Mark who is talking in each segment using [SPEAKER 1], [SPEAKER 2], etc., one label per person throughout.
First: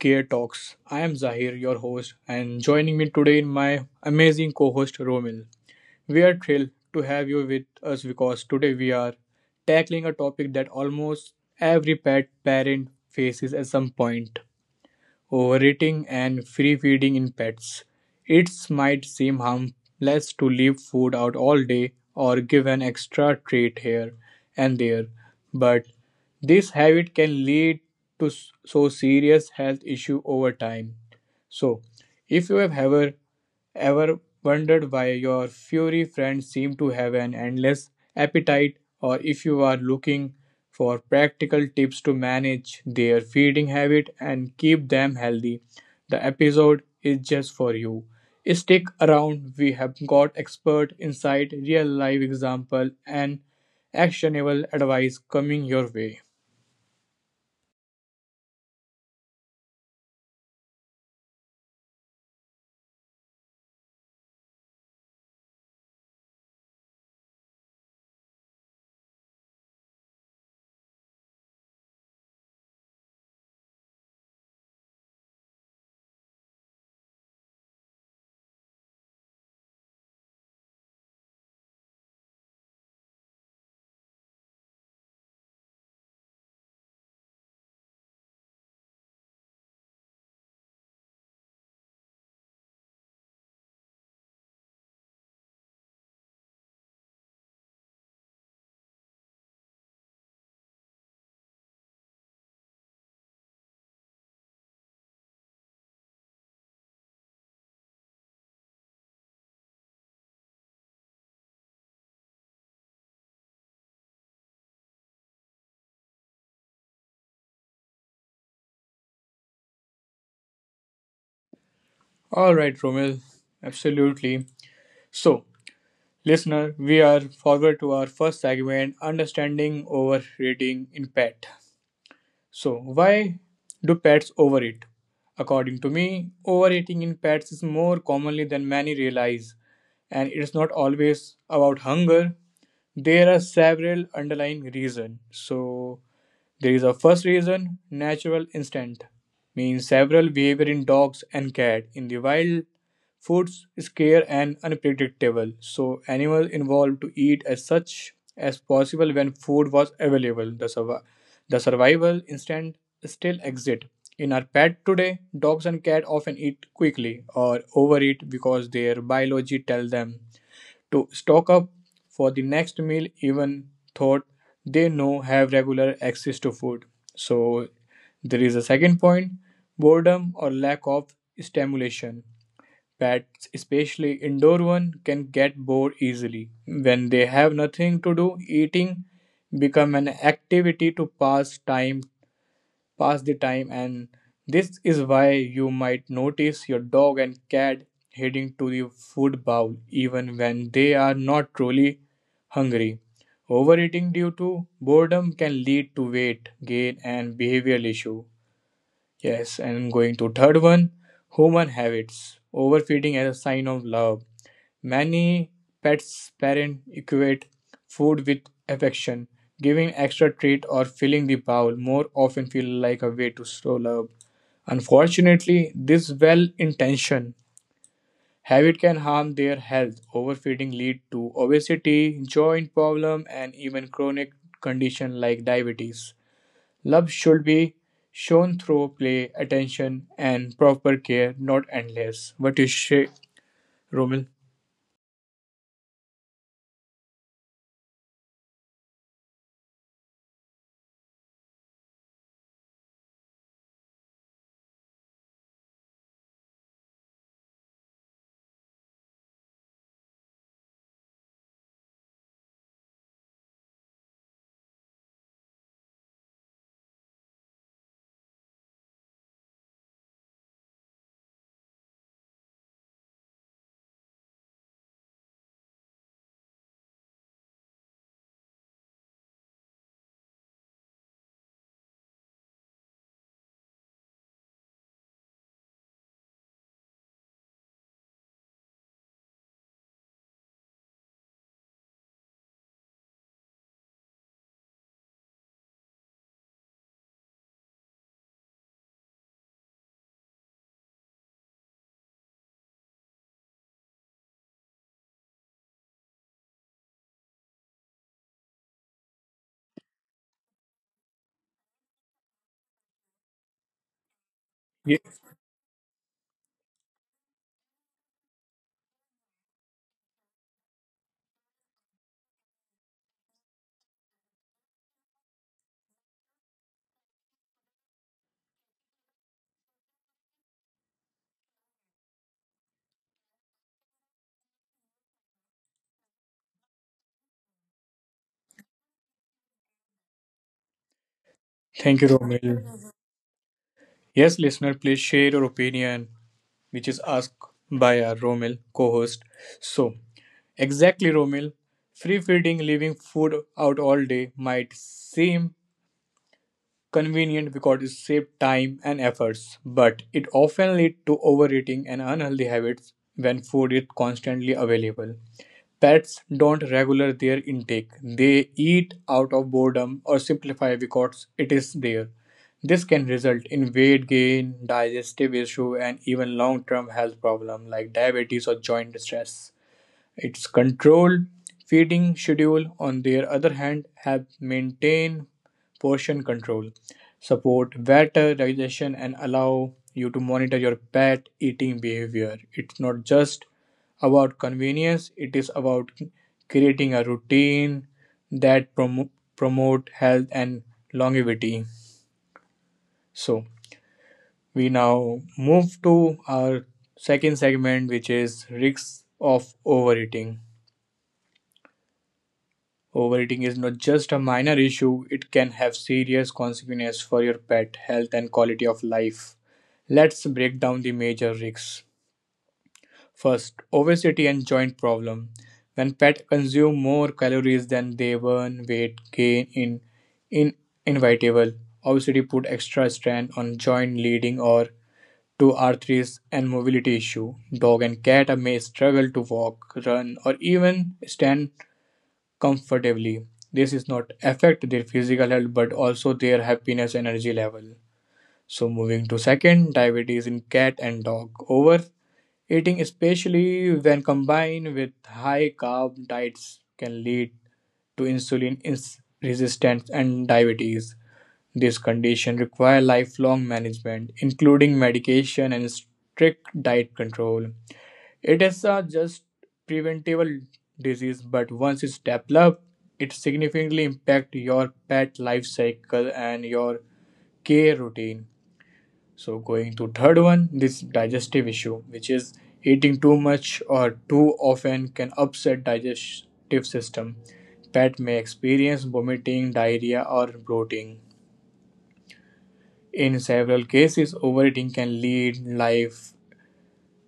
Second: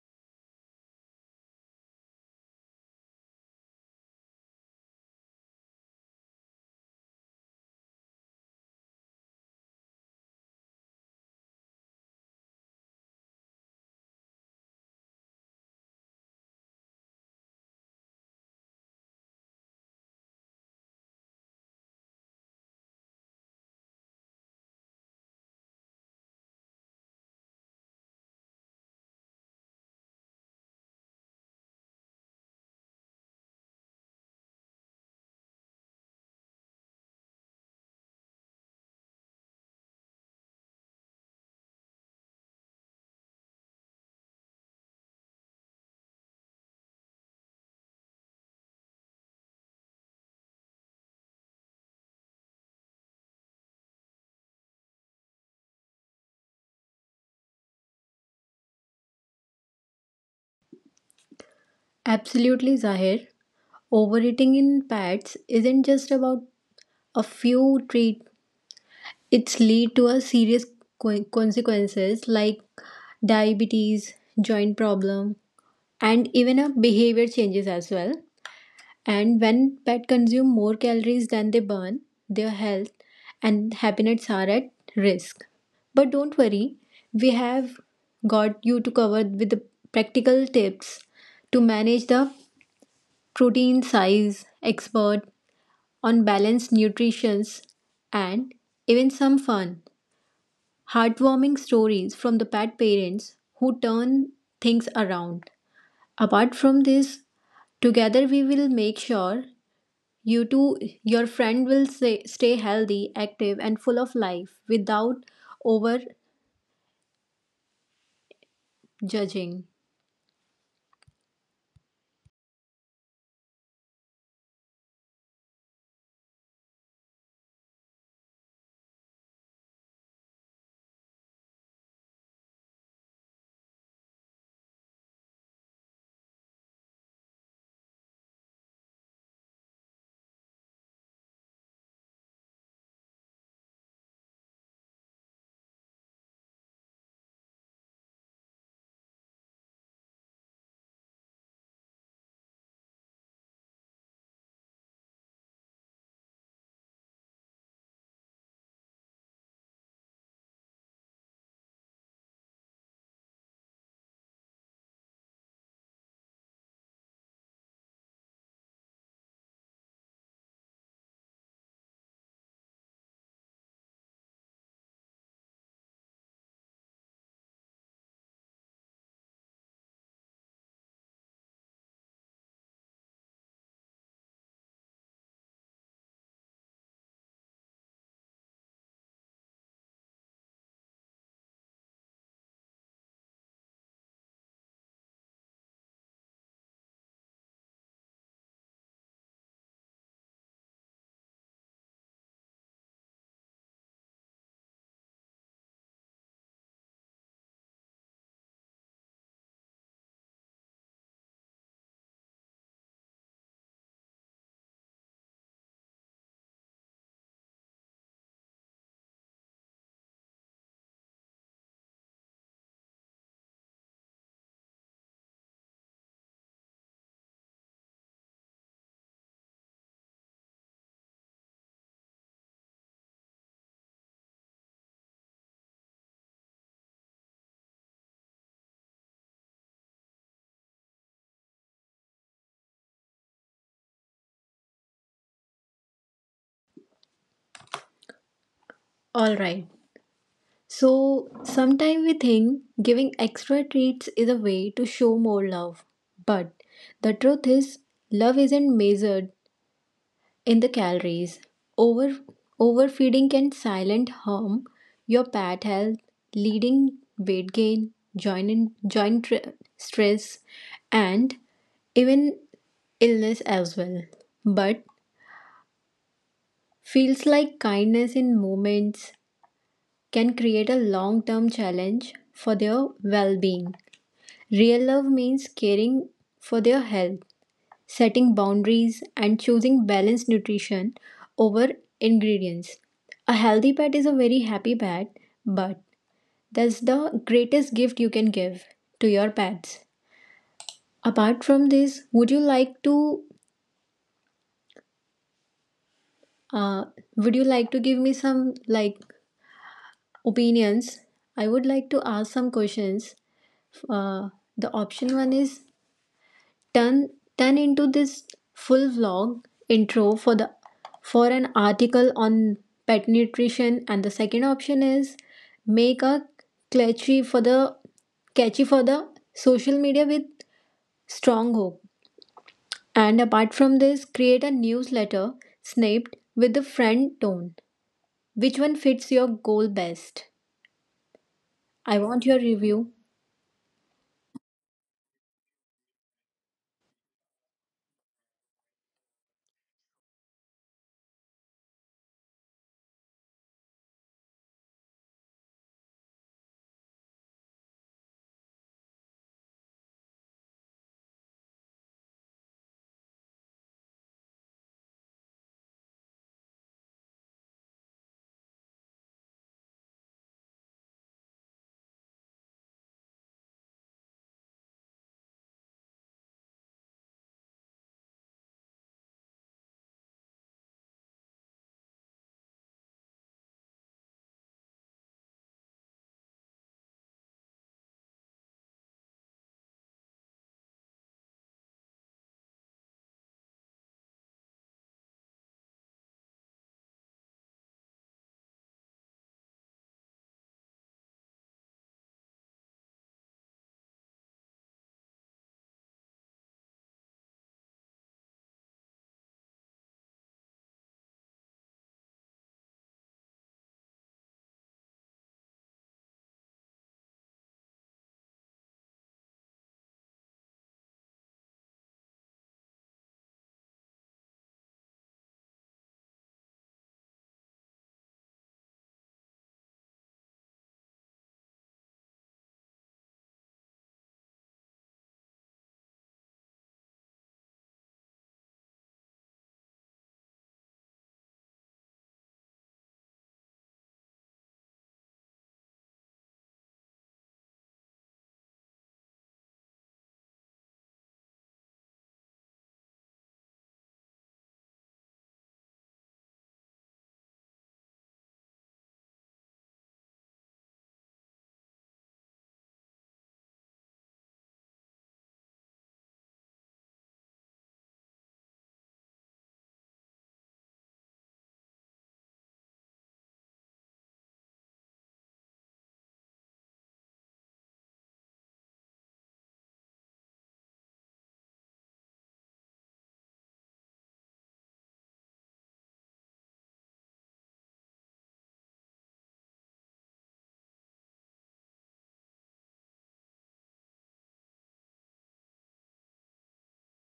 [SPEAKER 1] Care Talks. I am Zahir, your host, and joining me today in my amazing co host Romil. We are thrilled to have you with us because today we are tackling a topic that almost every pet parent faces at some point overeating, and free feeding in pets. It might seem harmless to leave food out all day or give an extra treat here and there, but this habit can lead to so serious health issue over time. So, if you have ever wondered why your furry friends seem to have an endless appetite, or if you are looking for practical tips to manage their feeding habit and keep them healthy, the episode is just for you. Stick around, we have got expert insight, real life example, and actionable advice coming your way.
[SPEAKER 2] Absolutely, Zahir. Overeating in pets isn't just about a few treats. It's lead to a serious consequences like diabetes, joint problem, and even a behavior changes as well. And when pet consume more calories than they burn, their health and happiness are at risk. But don't worry, we have got you to cover with the practical tips to manage the protein size expert on balanced nutrition and even some fun heartwarming stories from the pet parents who turn things around. Apart from this, together we will make sure you two, your friend will say, stay healthy active and full of life without over judging.
[SPEAKER 1] All right, Romil, absolutely. So, listener, we are forward to our first segment, understanding overeating in pet. So, why do pets overeat? According to me, overeating in pets is more commonly than many realize, and it's not always about hunger. There are several underlying reasons. So, there is a first reason natural instinct, means several behavior in dogs and cats in the wild. Foods scare and unpredictable, so animals involved to eat as such as possible when food was available. The survival instinct still exists. In our pet today, dogs and cats often eat quickly or overeat because their biology tells them to stock up for the next meal even thought they know have regular access to food. So there is a second point, boredom or lack of stimulation. Pets especially indoor one can get bored easily. When they have nothing to do, eating become an activity to pass the time, and this is why you might notice your dog and cat heading to the food bowl even when they are not truly hungry. Overeating due to boredom can lead to weight gain and behavioral issue. Yes, and going to third one, human habits. Overfeeding as a sign of love. Many pets' parents equate food with affection. Giving extra treat or filling the bowl more often feel like a way to show love. Unfortunately, this well-intentioned habit can harm their health. Overfeeding lead to obesity, joint problem, and even chronic condition like diabetes. Love should be shown through play, attention, and proper care, not endless. What you say, Romil?
[SPEAKER 2] All right. So sometimes we think giving extra treats is a way to show more love. But the truth is, love isn't measured in the calories. Over, Overfeeding can silent harm your pet health, leading weight gain, joint stress, and even illness as well. But feels like kindness in moments can create a long term challenge for their well being. Real love means caring for their health, setting boundaries, and choosing balanced nutrition over ingredients. A healthy pet is a very happy pet, but that's the greatest gift you can give to your pets. Apart from this, would you like to uh, give me some like opinions? I would like to ask some questions. Uh, the
[SPEAKER 1] Ye-
[SPEAKER 2] option one is turn turn into this full vlog intro for the for an article on pet nutrition, and the second option is make a catchy for the catchy for the social media with strong hook, and apart from this create a newsletter snapped with the friend tone. Which one fits your goal best? I
[SPEAKER 1] Thank you,
[SPEAKER 2] want your
[SPEAKER 1] Romil.
[SPEAKER 2] review.
[SPEAKER 1] Yes, listener, please share your opinion, which is asked by our Romil co host. So, exactly, Romil, free feeding, leaving food out all day might seem convenient because it saves time and efforts, but it often leads to overeating and unhealthy habits when food is constantly available. Pets don't regular their intake. They eat out of boredom or simplify because it is there. This can result in weight gain, digestive issue, and even long-term health problems like diabetes or joint stress. Its control feeding schedule, on the other hand, have maintain portion control, support better digestion, and allow you to monitor your pet eating behavior. It's not just about convenience, it is about creating a routine that promote health and longevity. So we now move to our second segment, which is risks of overeating. Overeating is not just a minor issue, it can have serious consequences for your pet health and quality of life. Let's break down the major risks. First, obesity and joint problem. When pets consume more calories than they burn, weight gain in inevitable. Obesity put extra strain on joint leading or to arthritis and mobility issue. Dog and cat may struggle to walk, run, or even stand comfortably. This is not affect their physical health but also their happiness and energy level. So moving to second, diabetes in cat and dog. Overeating, especially when combined with high carb diets, can lead to resistance and diabetes. This condition require lifelong management, including medication and strict diet control. It is a just preventable disease, but once it's developed, it significantly impacts your pet life cycle and your care routine. So going to third one, this digestive issue, which is eating too much or too often can upset digestive system. Pet may experience vomiting, diarrhea, or bloating. In several cases, overeating can lead life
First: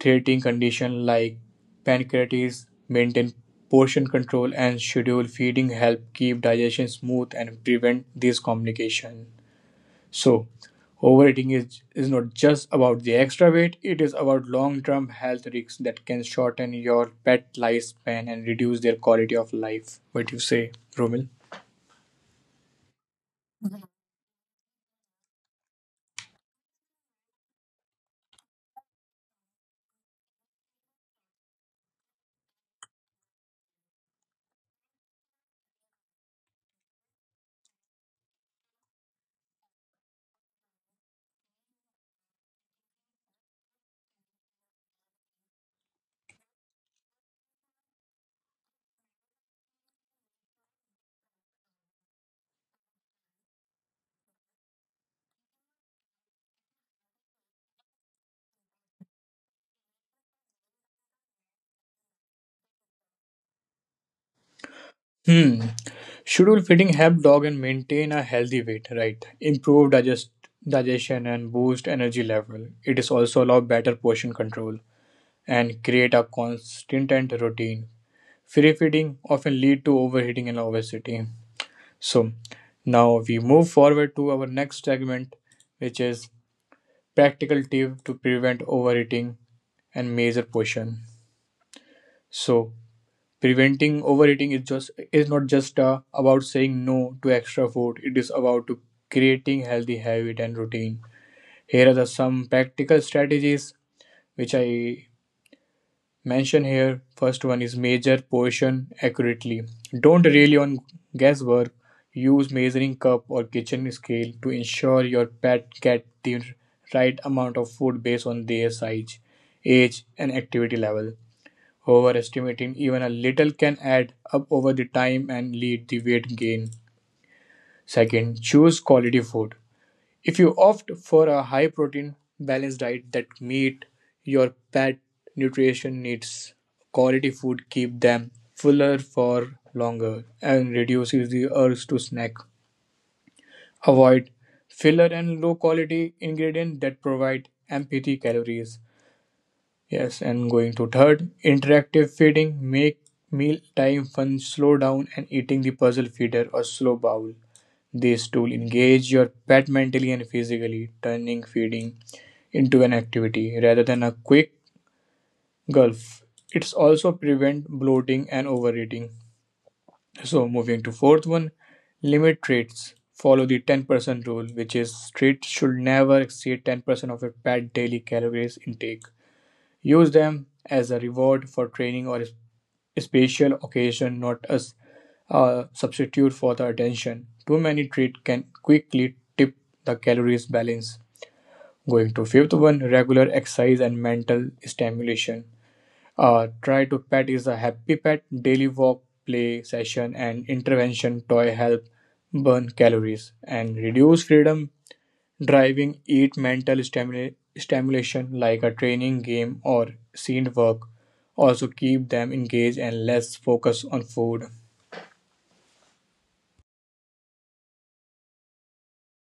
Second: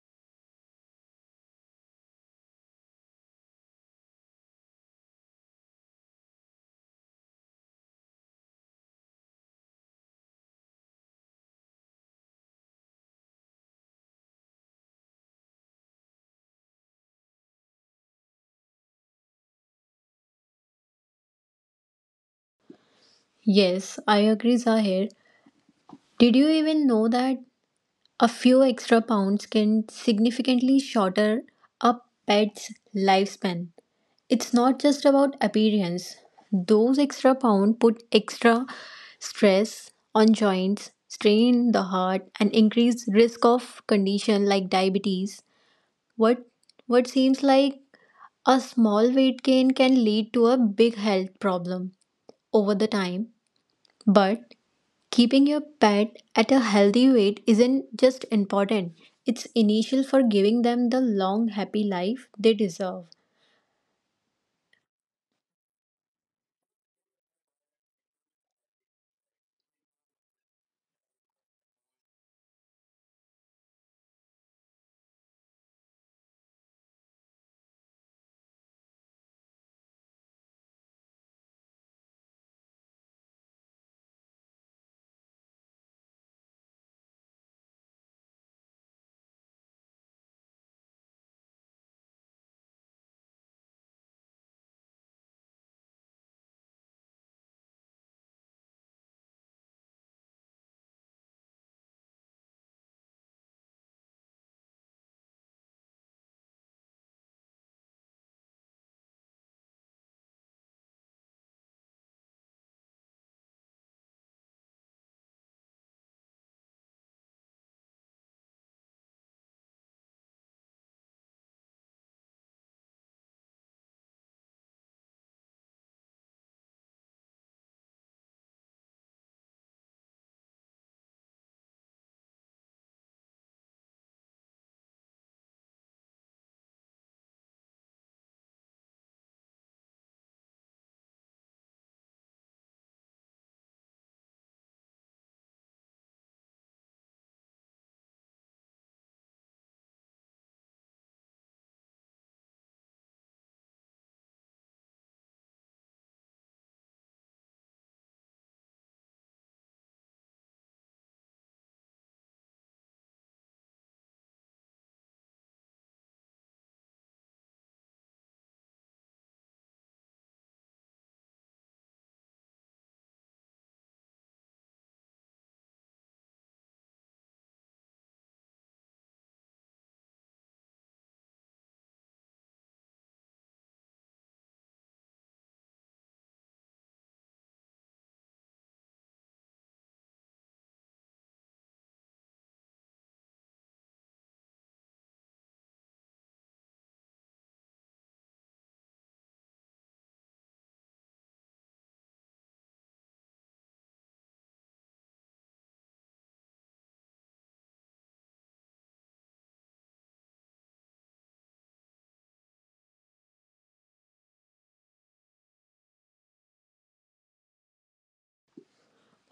[SPEAKER 1] treating conditions like pancreatitis, maintain portion control, and scheduled feeding help keep digestion smooth and prevent these complications. So, overeating is not just about the extra weight, it is about long term health risks that can shorten your pet lifespan and reduce their quality of life. What do you say, Romil?
[SPEAKER 2] Yes, I agree, Zahir. Did you even know that a few extra pounds can significantly shorter a pet's lifespan? It's not just about appearance. Those extra pounds put extra stress on joints, strain the heart, and increase risk of condition like diabetes. What what seems like a small weight gain can lead to a big health problem over the time. But keeping your pet at a healthy weight isn't just important, it's initial for giving them the long, happy life they deserve.
[SPEAKER 1] Hmm. Schedule feeding help dog and maintain a healthy weight, right? Improve digestion and boost energy level. It is also allow better portion control and create a constant and routine. Free feeding often lead to overheating and obesity. So now we move forward to our next segment, which is practical tip to prevent overeating and major portion. So preventing overeating is just is not just about saying no to extra food. It is about to creating healthy habit and routine. Here are the some practical strategies which I mention here. First one is measure portion accurately. Don't rely on guesswork. Use measuring cup or kitchen scale to ensure your pet get the right amount of food based on their size, age, and activity level. Overestimating even a little can add up over the time and lead to weight gain. Second, choose quality food. If you opt for a high protein, balanced diet that meet your pet nutrition needs, quality food keep them fuller for longer and reduces the urge to snack. Avoid filler and low quality ingredients that provide empty calories. Yes, and going to third, interactive feeding, make mealtime fun, slow down and eating the puzzle feeder or slow bowl. This tool engage your pet mentally and physically, turning feeding into an activity rather than a quick gulf. It's also prevent bloating and overeating. So moving to fourth one, limit treats. Follow the 10% rule, which is treats should never exceed 10% of your pet daily calories intake. Use them as a reward for training or special occasion, not as a substitute for the attention. Too many treats can quickly tip the calories balance. Going to fifth one, regular exercise and mental stimulation. Try to pet is a happy pet. Daily walk, play session, and intervention toy help burn calories and reduce freedom driving eat mental stimulation like a training game or scene work also keep them engaged and less focused on food.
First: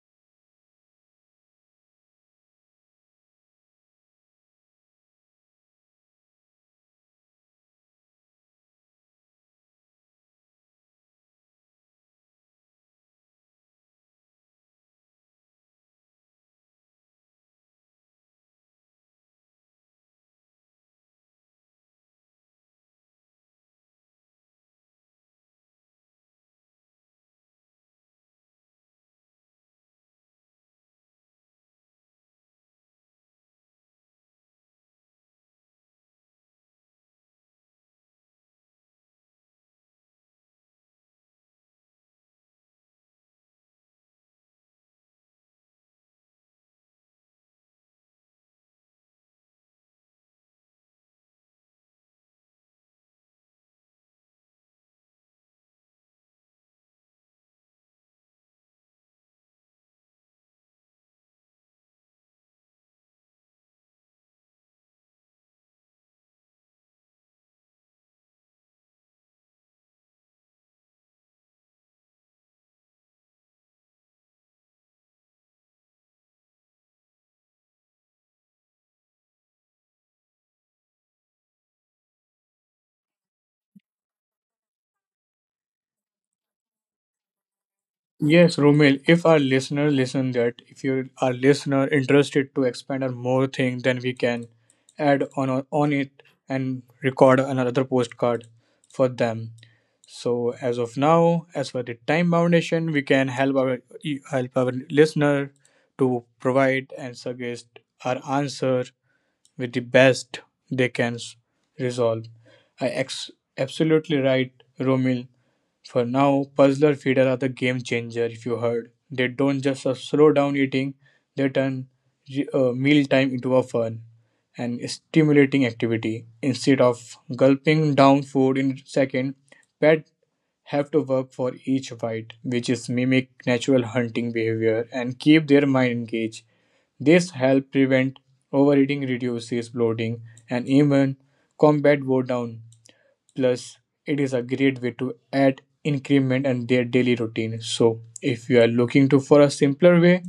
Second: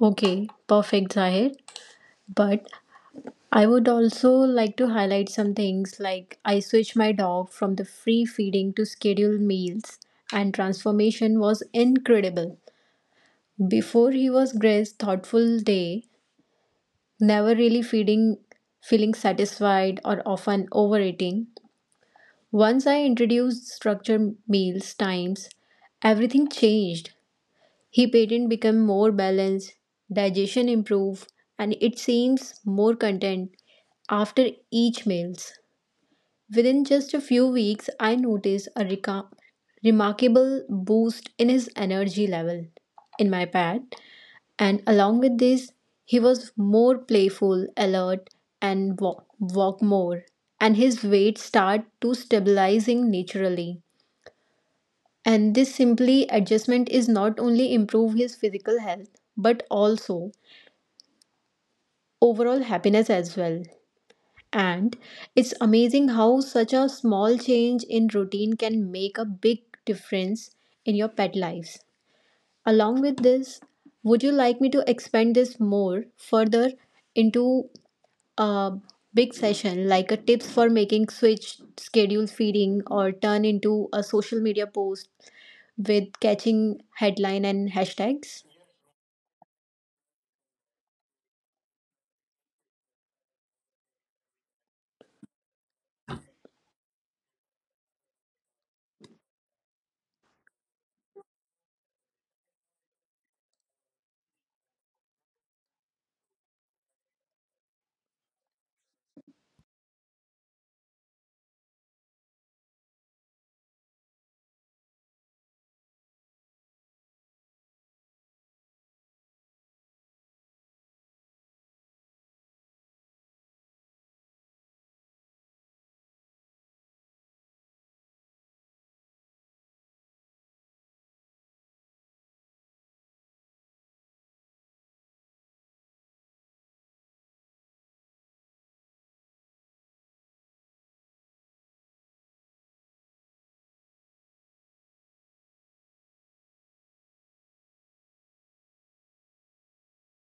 [SPEAKER 2] Okay, perfect, Zahir. But I would also like to highlight some things like I switched my dog from the free feeding to scheduled meals, and transformation was incredible. Before he was Gray's thoughtful day, never really feeding, feeling satisfied, or often overeating. Once I introduced structured meals times, everything changed. He patent became more balanced, digestion improved, and it seems more content after each meals. Within just a few weeks, I noticed a remarkable boost in his energy level in my pet, and along with this, he was more playful, alert, and walk more, and his weight start to stabilizing naturally. And this simply adjustment is not only improve his physical health but also overall happiness as well. And it's amazing how such a small change in routine can make a big difference in your pet lives. Along with this, would you like me to expand this more further into a big session like a tips for making switch schedule feeding or turn into a social media post with catching headline and hashtags?
[SPEAKER 1] Yes, Romil, if our listener listen that, if you are listener interested to expand on more thing, then we can add on it and record another postcard for them. So as of now, as for the time foundation, we can help our listener to provide and suggest our answer with the best they can resolve. I ex- Absolutely right, Romil. For now, puzzler feeder are the game changer. If you heard, they don't just slow down eating; they turn meal time into a fun and stimulating activity. Instead of gulping down food in second, pets have to work for each bite, which is mimic natural hunting behavior and keep their mind engaged. This help prevent overeating, reduces bloating, and even combat boredom. Plus, it is a great way to add increment in their daily routine. So, if you are looking to for a simpler way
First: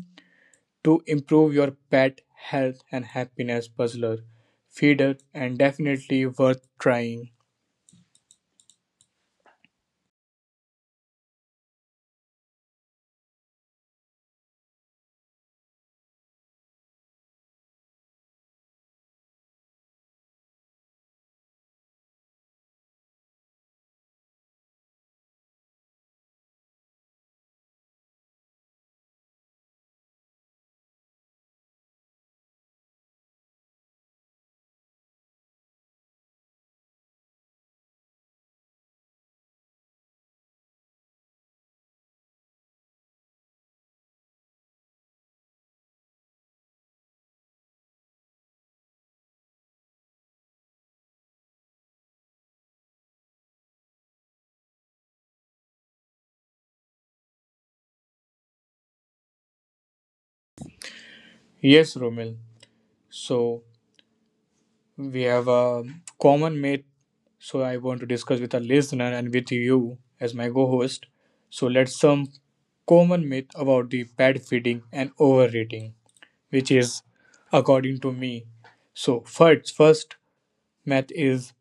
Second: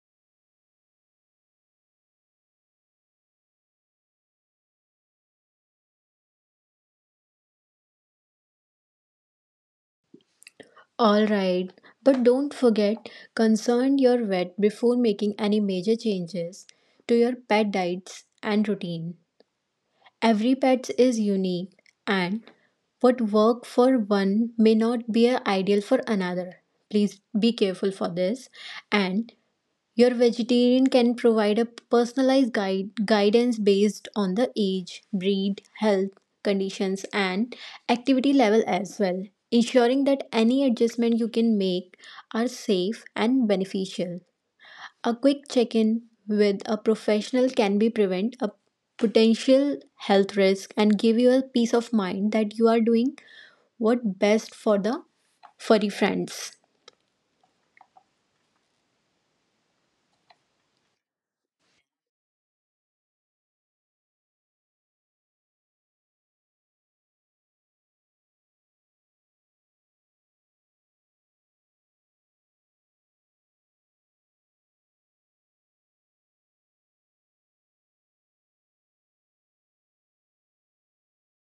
[SPEAKER 1] to improve your pet health and happiness, puzzler, feeder, and definitely worth trying.
[SPEAKER 2] All right, but don't forget concern your vet before making any major changes to your pet diets and routine. Every pet is unique and what work for one may not be a ideal for another. Please be careful for this, and your vegetarian can provide a personalized guidance based on the age, breed, health conditions, and activity level as well, ensuring that any adjustment you can make are safe and beneficial. A quick check in with a professional can be prevent a potential health risk and give you a peace of mind that you are doing what best for the furry friends.
[SPEAKER 1] Yes, Romil. So, we have a common mate, so I want to discuss with our listener and with you as my co-host. So let's some common myth about the bad feeding and overeating, which is according to me. So first myth is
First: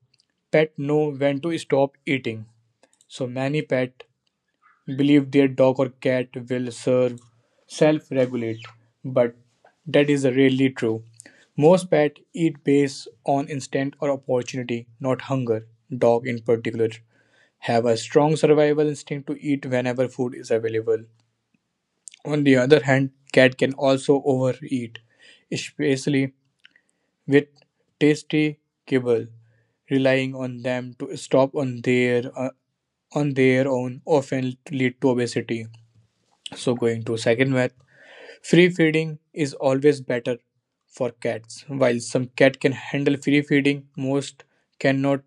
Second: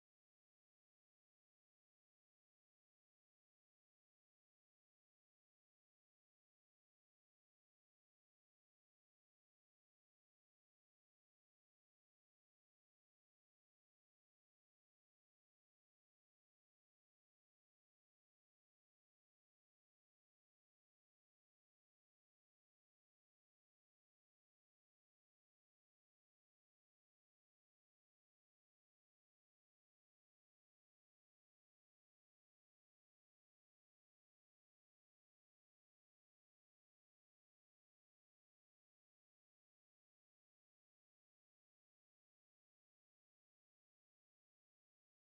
[SPEAKER 1] pet know when to stop eating. So many pet believe their dog or cat will serve self regulate, but that is rarely true. Most pets eat based on instinct or opportunity, not hunger. Dogs, in particular, have a strong survival instinct to eat whenever food is available. On the other hand, cat can also overeat, especially with tasty kibble, relying on them to stop on their own often lead to obesity. So going to second myth, free feeding is always better for cats. While some cat can handle free feeding, most cannot.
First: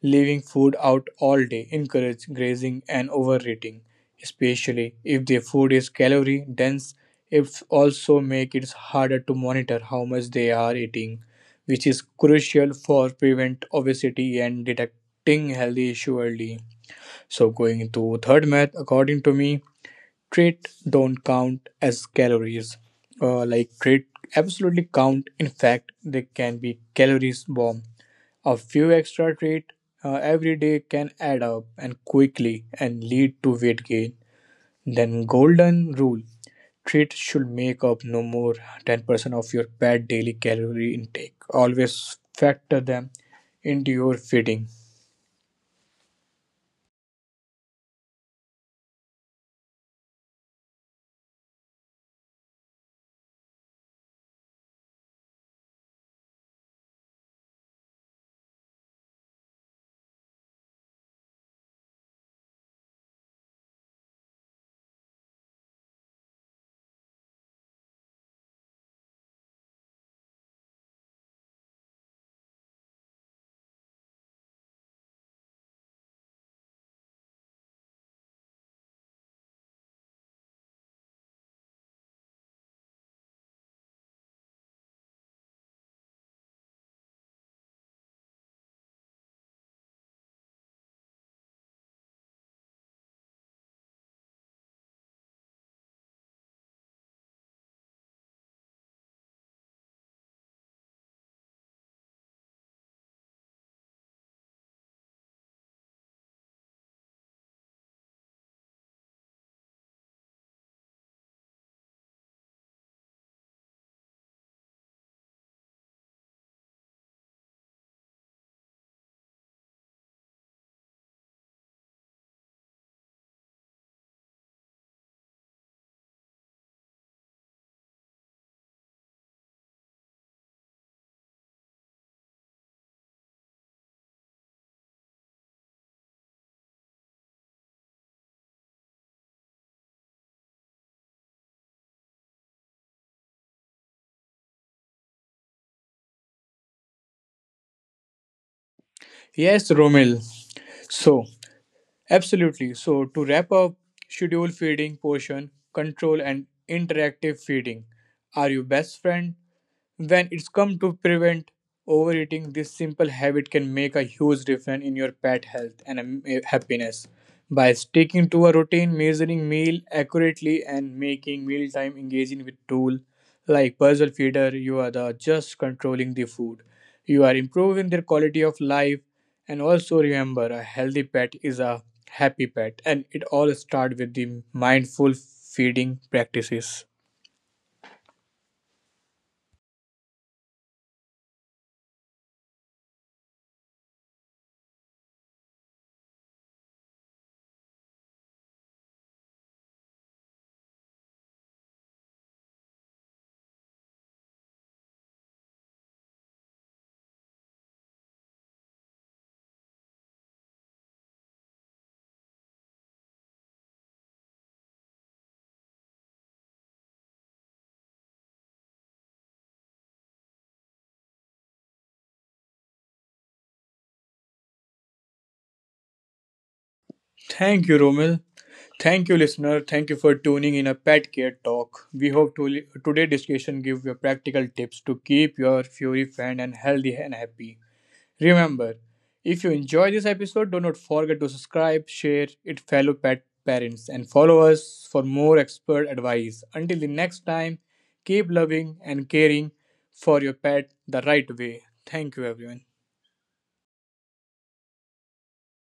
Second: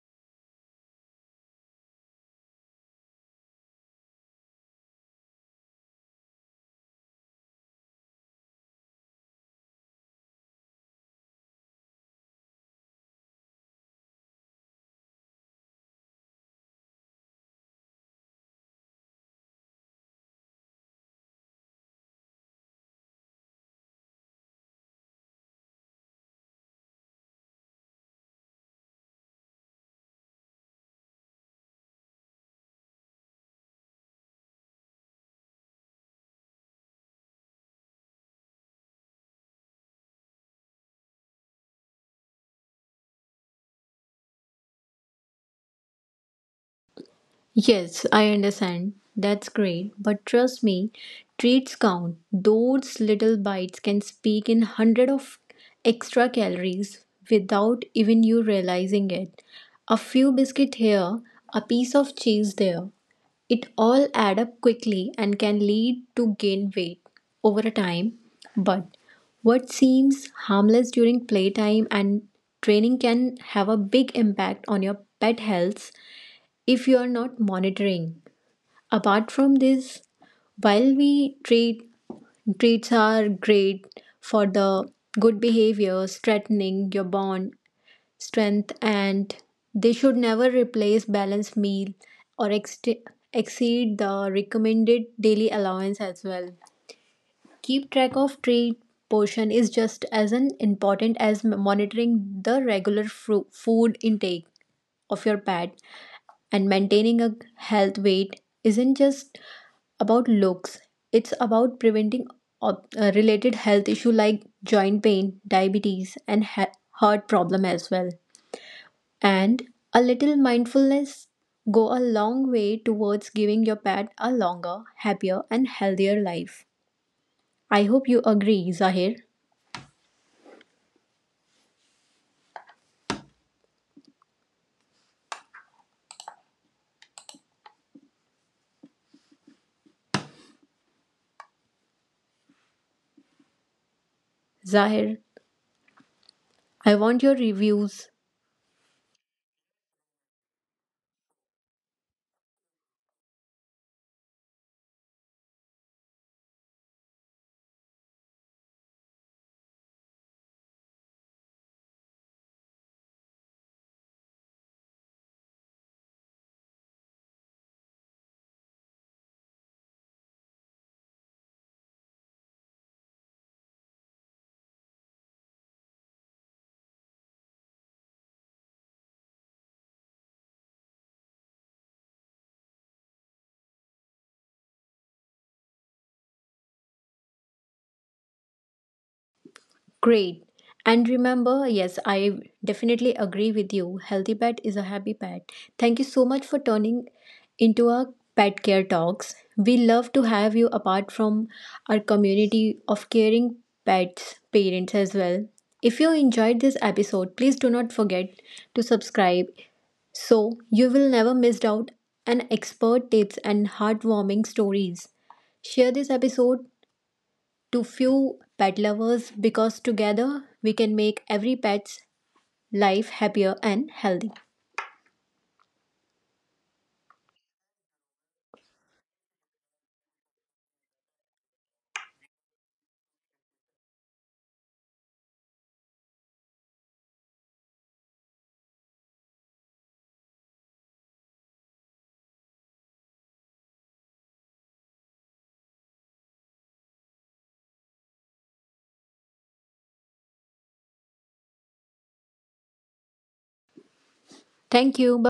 [SPEAKER 1] Leaving food out all day encourage grazing and overeating, especially if their food is calorie dense. It also makes it harder to monitor how much they are eating, which is crucial for prevent obesity and detecting healthy issue early. So going to third myth, according to me, treat don't count as calories. Like treat, absolutely count. In fact, they can be calories bomb. A few extra treat every day can add up and quickly and lead to weight gain. Then golden rule. Treat should make up no more 10% of your bad daily calorie intake. Always factor them into your feeding.
[SPEAKER 2] Yes, I understand. That's great. But trust me, treats count. Those little bites can speak in hundred of extra calories without even you realizing it. A few biscuit here, a piece of cheese there. It all add up quickly and can lead to gain weight over a time. But what seems harmless during playtime and training can have a big impact on your pet health if you are not monitoring. Apart from this, while we treats are great for the good behavior, strengthening your bond strength, and they should never replace balanced meal or exceed the recommended daily allowance as well. Keep track of treat portion is just as an important as monitoring the regular food intake of your pet, and maintaining a health weight isn't just about looks, it's about preventing related health issue like joint pain, diabetes and heart problem as well. And a little mindfulness go a long way towards giving your pet a longer, happier and healthier life. I hope you agree, Zahir. Zahir, I want your reviews.
[SPEAKER 1] Yes, Romil. So, absolutely. So, to wrap up, schedule feeding, portion control, and interactive feeding are your best friend when it's come to prevent overeating, this simple habit can make a huge difference in your pet health and happiness. By sticking to a routine, measuring meal accurately, and making mealtime engaging with tool like puzzle feeder, you are the just controlling the food. You are improving their quality of life, and also remember, a healthy pet is a happy pet, and it all starts with the mindful feeding practices.
[SPEAKER 2] Great. And remember, yes, I definitely agree with you. Healthy pet is a happy pet. Thank you so much for turning into our pet care talks. We love to have you apart from our community of caring pets, parents as well. If you enjoyed this episode, please do not forget to subscribe so you will never miss out on expert tips and heartwarming stories. Share this episode to few pet lovers because together we can make every pet's life happier and healthy.
[SPEAKER 1] Thank you, Romil. Thank you, listener. Thank you for tuning in a pet care talk. We hope to today's discussion give you practical tips to keep your furry friend and healthy and happy. Remember, if you enjoy this episode, do not forget to subscribe, share it fellow pet parents, and follow us for more expert advice. Until the next time, keep loving and caring for your pet the right way. Thank you, everyone.
[SPEAKER 2] Thank you. Bye.